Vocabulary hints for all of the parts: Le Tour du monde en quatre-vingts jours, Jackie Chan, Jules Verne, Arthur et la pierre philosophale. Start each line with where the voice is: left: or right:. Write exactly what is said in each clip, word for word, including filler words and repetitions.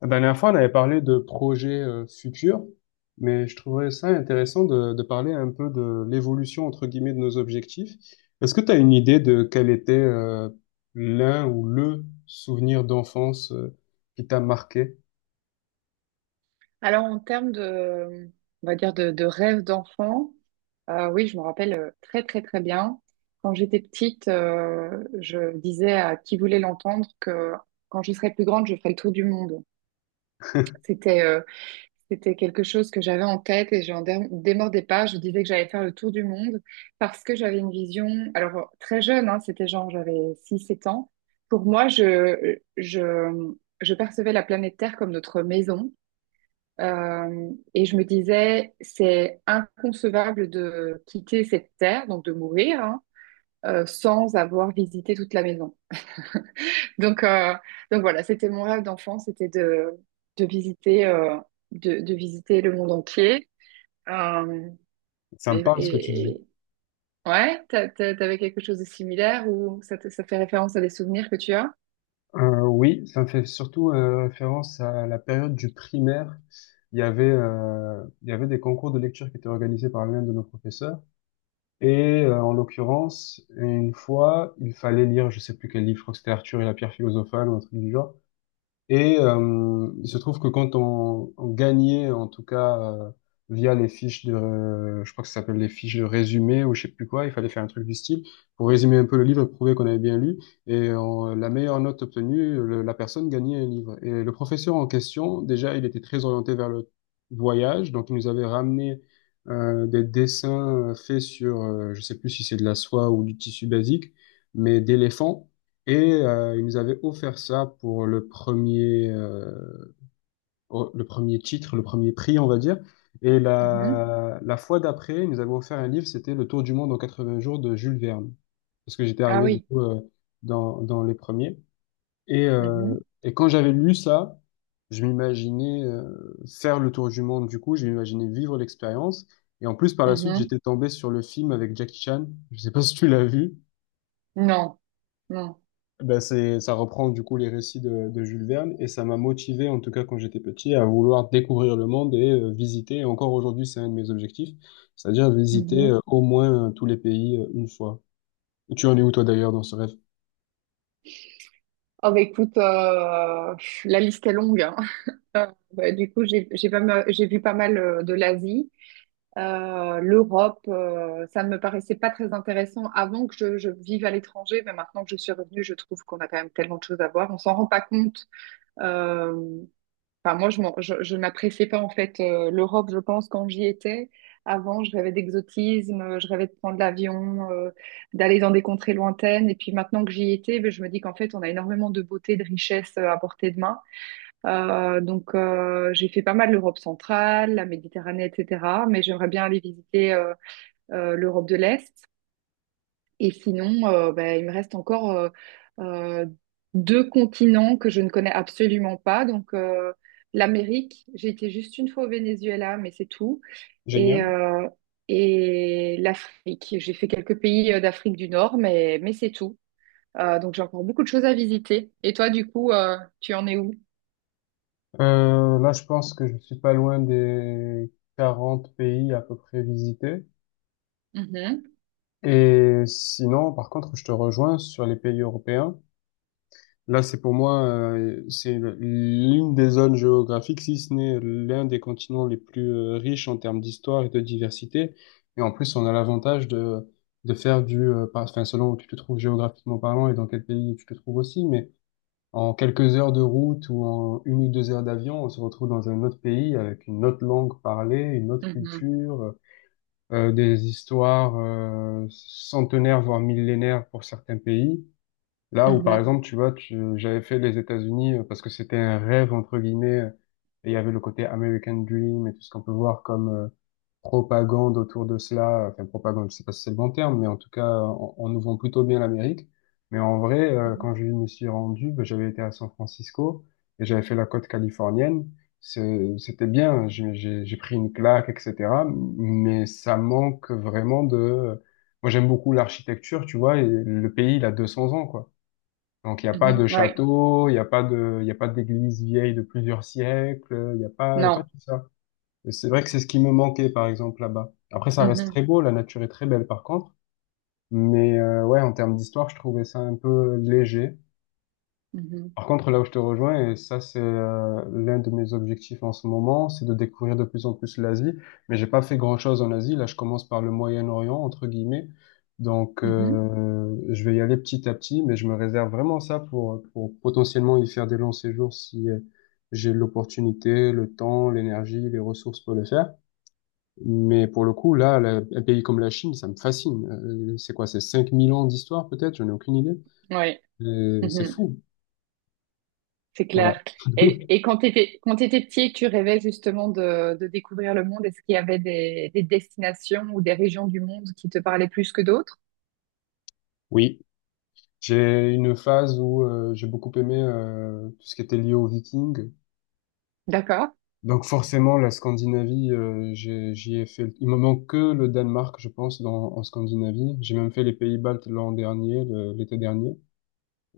left: La dernière fois, on avait parlé de projets euh, futurs, mais je trouverais ça intéressant de, de parler un peu de l'évolution, entre guillemets, de nos objectifs. Est-ce que tu as une idée de quel était euh, l'un ou le souvenir d'enfance euh, qui t'a marqué?
right: Alors, en termes de, on va dire, de, de rêve d'enfant, euh, oui, je me rappelle euh, très, très, très bien. Quand j'étais petite, euh, je disais à qui voulait l'entendre que quand je serais plus grande, je ferais le tour du monde. C'était euh, c'était quelque chose que j'avais en tête et je n'en dé- démordais pas. Je disais que j'allais faire le tour du monde parce que j'avais une vision, alors très jeune, hein, c'était genre j'avais six sept ans. Pour moi, je, je, je percevais la planète Terre comme notre maison. Euh, et je me disais, c'est inconcevable de quitter cette terre, donc de mourir, hein, euh, sans avoir visité toute la maison. Donc, euh, donc voilà, c'était mon rêve d'enfant, c'était de, de visiter, euh, de, de visiter le monde entier. Euh,
left: Ça me
right: et,
left: parle ce que tu
right: et-
left: dis.
right: et- ouais, t'a- t'a- t'avais quelque chose de similaire ou ça, te- ça fait référence à des souvenirs que tu as?
left: Euh, oui, ça me fait surtout euh, référence à la période du primaire. Il y avait, euh, il y avait des concours de lecture qui étaient organisés par l'un de nos professeurs. Et euh, en l'occurrence, une fois, il fallait lire, je sais plus quel livre, je crois que c'était Arthur et la pierre philosophale ou un truc du genre. Et euh, il se trouve que quand on, on gagnait, en tout cas, euh, via les fiches de, euh, je crois que ça s'appelle les fiches de résumé ou je sais plus quoi, il fallait faire un truc du style pour résumer un peu le livre, prouver qu'on avait bien lu. Et on- la meilleure note obtenue, le- la personne gagnait un livre. Et le professeur en question, déjà, il était très orienté vers le voyage, donc il nous avait ramené euh, des dessins euh, faits sur, euh, je sais plus si c'est de la soie ou du tissu basique, mais d'éléphants. Et euh, il nous avait offert ça pour le premier, euh, oh, le premier titre, le premier prix, on va dire. Et
right: Mhm.
left: la, la fois d'après, il nous avait offert un livre, c'était Le Tour du monde en quatre-vingts jours de Jules Verne. Parce que j'étais
right: Ah
left: arrivé du
right: oui.
left: coup euh, dans, dans les premiers. Et, euh,
right: Mhm.
left: et quand j'avais lu ça, je m'imaginais euh, faire le tour du monde du coup, je m'imaginais vivre l'expérience. Et en plus, par la suite,
right: Mhm.
left: j'étais tombé sur le film avec Jackie Chan. Je sais pas si tu l'as vu.
right: Non, non.
left: Ben c'est, ça reprend du coup les récits de, de Jules Verne et ça m'a motivé, en tout cas quand j'étais petit, à vouloir découvrir le monde et euh, visiter. Et encore aujourd'hui, c'est un de mes objectifs, c'est-à-dire visiter euh,
right: Mhm.
left: au moins euh, tous les pays euh, une fois. Tu en es où toi d'ailleurs dans ce rêve?
right: Oh bah écoute, euh, pff, la liste est longue, hein. Euh, bah, du coup, j'ai j'ai pas mal- j'ai vu pas mal euh, de l'Asie. Euh, L'Europe. euh, ça ne me paraissait pas très intéressant avant que je, je vive à l'étranger, mais maintenant que je suis revenue, je trouve qu'on a quand même tellement de choses à voir. On s'en rend pas compte. euh, Enfin, moi, je m'en- je, je n'appréciais pas en fait euh, l'Europe, je pense, quand j'y étais. Avant, je rêvais d'exotisme, euh, je rêvais de prendre l'avion, euh, d'aller dans des contrées lointaines. Et puis maintenant que j'y étais, ben, je me dis qu'en fait, on a énormément de beauté, de richesse euh, à portée de main. Euh, donc, euh, j'ai fait pas mal l'Europe centrale, la Méditerranée, et cetera. Mais j'aimerais bien aller visiter euh, euh, l'Europe de l'Est. Et sinon, euh, bah, il me reste encore euh, euh, deux continents que je ne connais absolument pas. Donc, euh, l'Amérique, j'ai été juste une fois au Venezuela, mais c'est tout. Et,
left: Génial.
right: euh, et l'Afrique, j'ai fait quelques pays euh, d'Afrique du Nord, mais, mais c'est tout. Euh, donc, j'ai encore beaucoup de choses à visiter. Et toi, du coup, euh, tu en es où?
left: Euh, là, je pense que je suis pas loin des quarante pays à peu près visités.
right: Mhm,
left: Et sinon, par contre, je te rejoins sur les pays européens. Là, c'est pour moi, euh, c'est l'une des zones géographiques, si ce n'est l'un des continents les plus euh, riches en termes d'histoire et de diversité. Et en plus, on a l'avantage de, de faire du, euh, par- enfin, selon où tu te trouves géographiquement parlant et dans quel pays tu te trouves aussi, mais en quelques heures de route ou en une ou deux heures d'avion, on se retrouve dans un autre pays avec une autre langue parlée, une autre
right: mhm,
left: culture, euh, des histoires, euh, centenaires, voire millénaires pour certains pays. Là où, par
right: mhm,
left: exemple, tu vois, tu- j'avais fait les États-Unis euh, parce que c'était un rêve, entre guillemets, euh, et il y avait le côté American Dream et tout ce qu'on peut voir comme euh, propagande autour de cela. Enfin, propagande, je sais pas si c'est le bon terme, mais en tout cas, on, on nous vend plutôt bien l'Amérique. Mais en vrai, euh, quand je
right: mhm,
left: me suis rendu, ben, j'avais été à San Francisco et j'avais fait la côte californienne. C'est- C'était bien, hein, j'ai j'ai- j'ai pris une claque, et cetera. Mais ça manque vraiment de... euh, Moi, j'aime beaucoup l'architecture, tu vois, et le pays, il a deux cents ans, quoi. Donc, il n'y a pas de
right: mhm. Ouais,
left: château, il n'y a pas de, il y a pas d'église vieille de plusieurs siècles, il n'y a pas, il y a pas
right: non.
left: tout ça. Et c'est vrai que c'est ce qui me manquait, par exemple, là-bas. Après, ça reste
right: Mhm,
left: très beau, la nature est très belle, par contre. Mais euh, ouais, en termes d'histoire, je trouvais ça un peu léger.
right: mhm,
left: Par contre, là où je te rejoins, et ça c'est euh, l'un de mes objectifs en ce moment, c'est de découvrir de plus en plus l'Asie. Mais j'ai pas fait grand-chose en Asie. Là, je commence par le Moyen-Orient entre guillemets. Donc,
right: mhm,
left: euh, je vais y aller petit à petit, mais je me réserve vraiment ça pour pour potentiellement y faire des longs séjours si euh, j'ai l'opportunité, le temps, l'énergie, les ressources pour le faire. Mais pour le coup, là, la- un pays comme la Chine, ça me fascine. Euh, c'est quoi? C'est cinq mille ans d'histoire peut-être? J'en ai aucune idée.
right: ouais.
left: Euh, c'est
right: Mhm.
left: fou.
right: C'est
left: Voilà.
right: clair. Et, et quand tu étais, quand tu petit, tu rêvais justement de, de découvrir le monde. Est-ce qu'il y avait des, des destinations ou des régions du monde qui te parlaient plus que d'autres?
left: Oui. J'ai une phase où euh, j'ai beaucoup aimé euh, tout ce qui était lié aux Vikings.
right: D'accord.
left: Donc forcément, la Scandinavie, euh, j'ai- j'y ai fait. Il me manque que le Danemark, je pense, dans, en Scandinavie. J'ai même fait les Pays-Baltes l'an dernier, le- l'été dernier.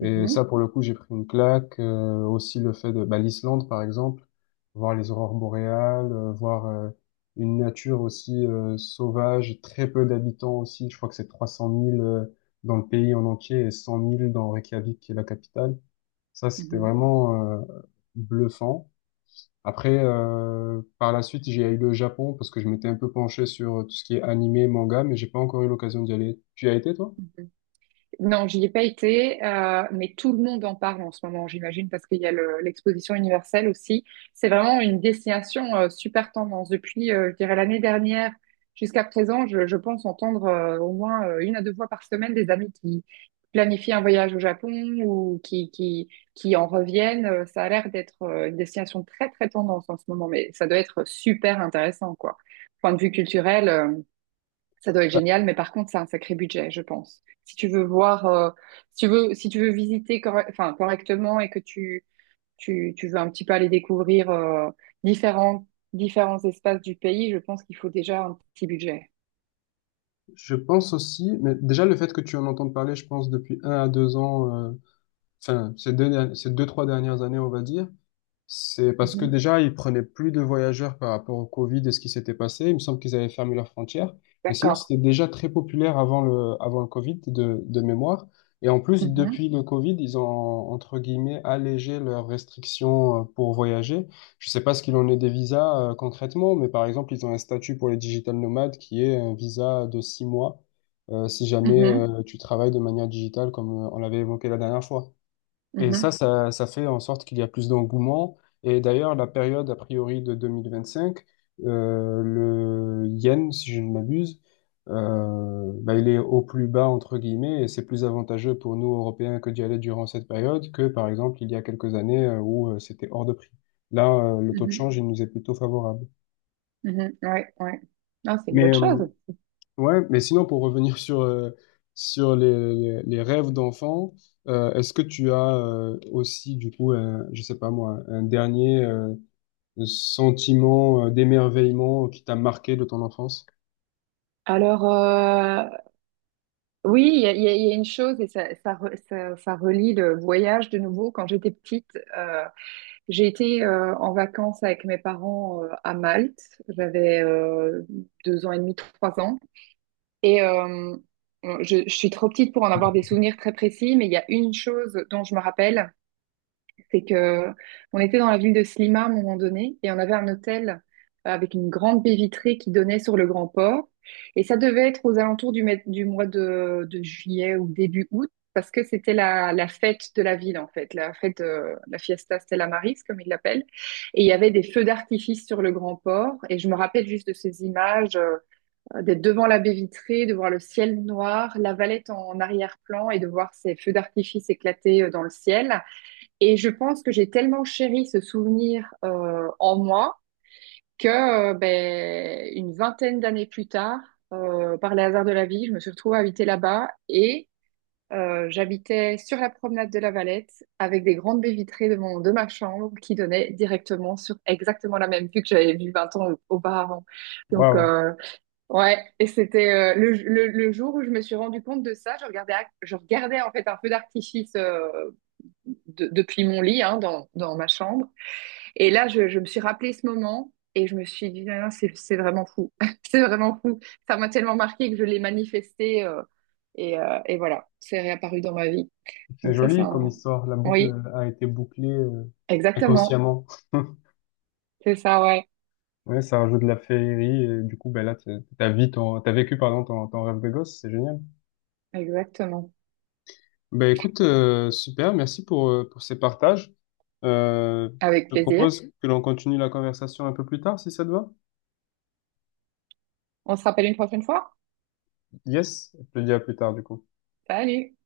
left: Et ça, pour le coup, j'ai pris une claque. Euh, aussi le fait de bah, l'Islande, par exemple, voir les aurores boréales, euh, voir euh, une nature aussi euh, sauvage, très peu d'habitants aussi. Je crois que c'est trois cent mille euh, dans le pays en entier et cent mille dans Reykjavik, qui est la capitale. Ça, c'était
right: mhm,
left: vraiment euh, bluffant. Après, euh, par la suite, j'ai eu le Japon parce que je m'étais un peu penché sur euh, tout ce qui est animé, manga, mais j'ai pas encore eu l'occasion d'y aller. Tu y as été, toi?
right: mhm. Non, j'y ai pas été, euh, mais tout le monde en parle en ce moment, j'imagine, parce qu'il y a le- l'exposition universelle aussi. C'est vraiment une destination euh, super tendance. Depuis, euh, je dirais, l'année dernière jusqu'à présent, je, je pense entendre euh, au moins euh, une à deux fois par semaine des amis qui planifient un voyage au Japon ou qui, qui, qui en reviennent. Euh, Ça a l'air d'être euh, une destination très, très tendance en ce moment, mais ça doit être super intéressant, quoi. Point de vue culturel, euh, ça doit être
left: Bah,
right: génial, mais par contre, c'est un sacré budget, je pense. Si tu veux voir, euh, si tu veux, si tu veux visiter corre- enfin, correctement et que tu, tu, tu veux un petit peu aller découvrir euh, différents, différents espaces du pays, je pense qu'il faut déjà un petit budget.
left: je pense aussi, mais déjà le fait que tu en entends parler, je pense depuis un à deux ans, euh, enfin ces deux, derni- ces deux trois dernières années, on va dire, c'est parce que
right: Mhm.
left: déjà, ils prenaient plus de voyageurs par rapport au Covid et ce qui s'était passé. Il me semble qu'ils avaient fermé leurs frontières. Mais sinon,
right: D'accord.
left: c'était déjà très populaire avant le, avant le Covid de, de mémoire. Et en plus,
right: Mhm.
left: depuis le Covid, ils ont, entre guillemets, allégé leurs restrictions euh, pour voyager. Je sais pas ce qu'il en est des visas euh, concrètement, mais par exemple, ils ont un statut pour les digital nomades qui est un visa de six mois euh, si jamais
right: Mhm.
left: euh, tu travailles de manière digitale comme euh, on l'avait évoqué la dernière fois. Et ça,
right: Mhm.
left: ça, ça fait en sorte qu'il y a plus d'engouement. Et d'ailleurs, la période, a priori, de deux mille vingt-cinq, euh, le yen, si je ne m'abuse, euh, bah, il est au plus bas, entre guillemets, et c'est plus avantageux pour nous, Européens, que d'y aller durant cette période que, par exemple, il y a quelques années euh, où euh, c'était hors de prix. Là, euh, le taux de
right: Mhm.
left: change, il nous est plutôt favorable.
right: Mhm. Ouais, ouais. Non, c'est une
left: Mais
right: bonne chose.
left: euh, ouais, mais sinon, pour revenir sur, euh, sur les, les- les rêves d'enfant, euh, est-ce que tu as euh, aussi, du coup, un, je sais pas moi, un dernier euh, sentiment euh, d'émerveillement qui t'a marqué de ton enfance?
right: Alors, euh, oui, il y a, il y a- il y a une chose, et ça, ça, re- ça, ça relie le voyage de nouveau. Quand j'étais petite, euh, J'ai été euh, en vacances avec mes parents euh, à Malte. J'avais euh, deux ans et demi, trois ans. Et euh, je, je suis trop petite pour en avoir des souvenirs très précis, mais il y a une chose dont je me rappelle, c'est que on était dans la ville de Slima à un moment donné et on avait un hôtel euh, avec une grande baie vitrée qui donnait sur le grand port. Et ça devait être aux alentours du, mai- du mois de, de juillet ou début août parce que c'était la, la fête de la ville en fait, la fête, euh, la fiesta Stella Maris comme ils l'appellent. Et il y avait des feux d'artifice sur le grand port. Et je me rappelle juste de ces images, euh, d'être devant la baie vitrée, de voir le ciel noir, la Valette en arrière-plan et de voir ces feux d'artifice éclater euh, dans le ciel. Et je pense que j'ai tellement chéri ce souvenir euh, en moi que euh, ben, une vingtaine d'années plus tard, euh, par les hasards de la vie, je me suis retrouvée à habiter là-bas et euh, j'habitais sur la promenade de la Valette avec des grandes baies vitrées de, mon, de ma chambre qui donnaient directement sur exactement la même vue que j'avais vue vingt ans auparavant. Donc,
left: Waouh,
right: euh, ouais, et c'était euh, le le, le jour où je me suis rendu compte de ça, je regardais, à- je regardais en fait un feu d'artifice euh, de- depuis mon lit, hein, dans, dans ma chambre. Et là, je, je me suis rappelé ce moment et je me suis dit, Ah, c'est, c'est vraiment fou. C'est vraiment fou. Ça m'a tellement marqué que je l'ai manifesté euh, et, euh, et voilà, c'est réapparu dans ma vie.
left: c'est
right: Donc ça, c'est
left: joli comme
right: un.
left: histoire. La boucle
right: Oui,
left: a été bouclée euh,
right: exactement.
left: inconsciemment.
right: C'est ça, ouais.
left: Ouais, ça rajoute de la féerie. Et du coup, ben là, t'as t'as vu ton, t'as vécu, pardon, ton, ton rêve de gosse. C'est génial.
right: Exactement.
left: Ben écoute, euh, super, merci pour, euh, pour ces partages. Euh,
right: Avec
left: je te
right: plaisir.
left: propose que l'on continue la conversation un peu plus tard, si ça te va.
right: On se rappelle une prochaine fois.
left: Yes, je te dis à plus tard du coup.
right: Salut!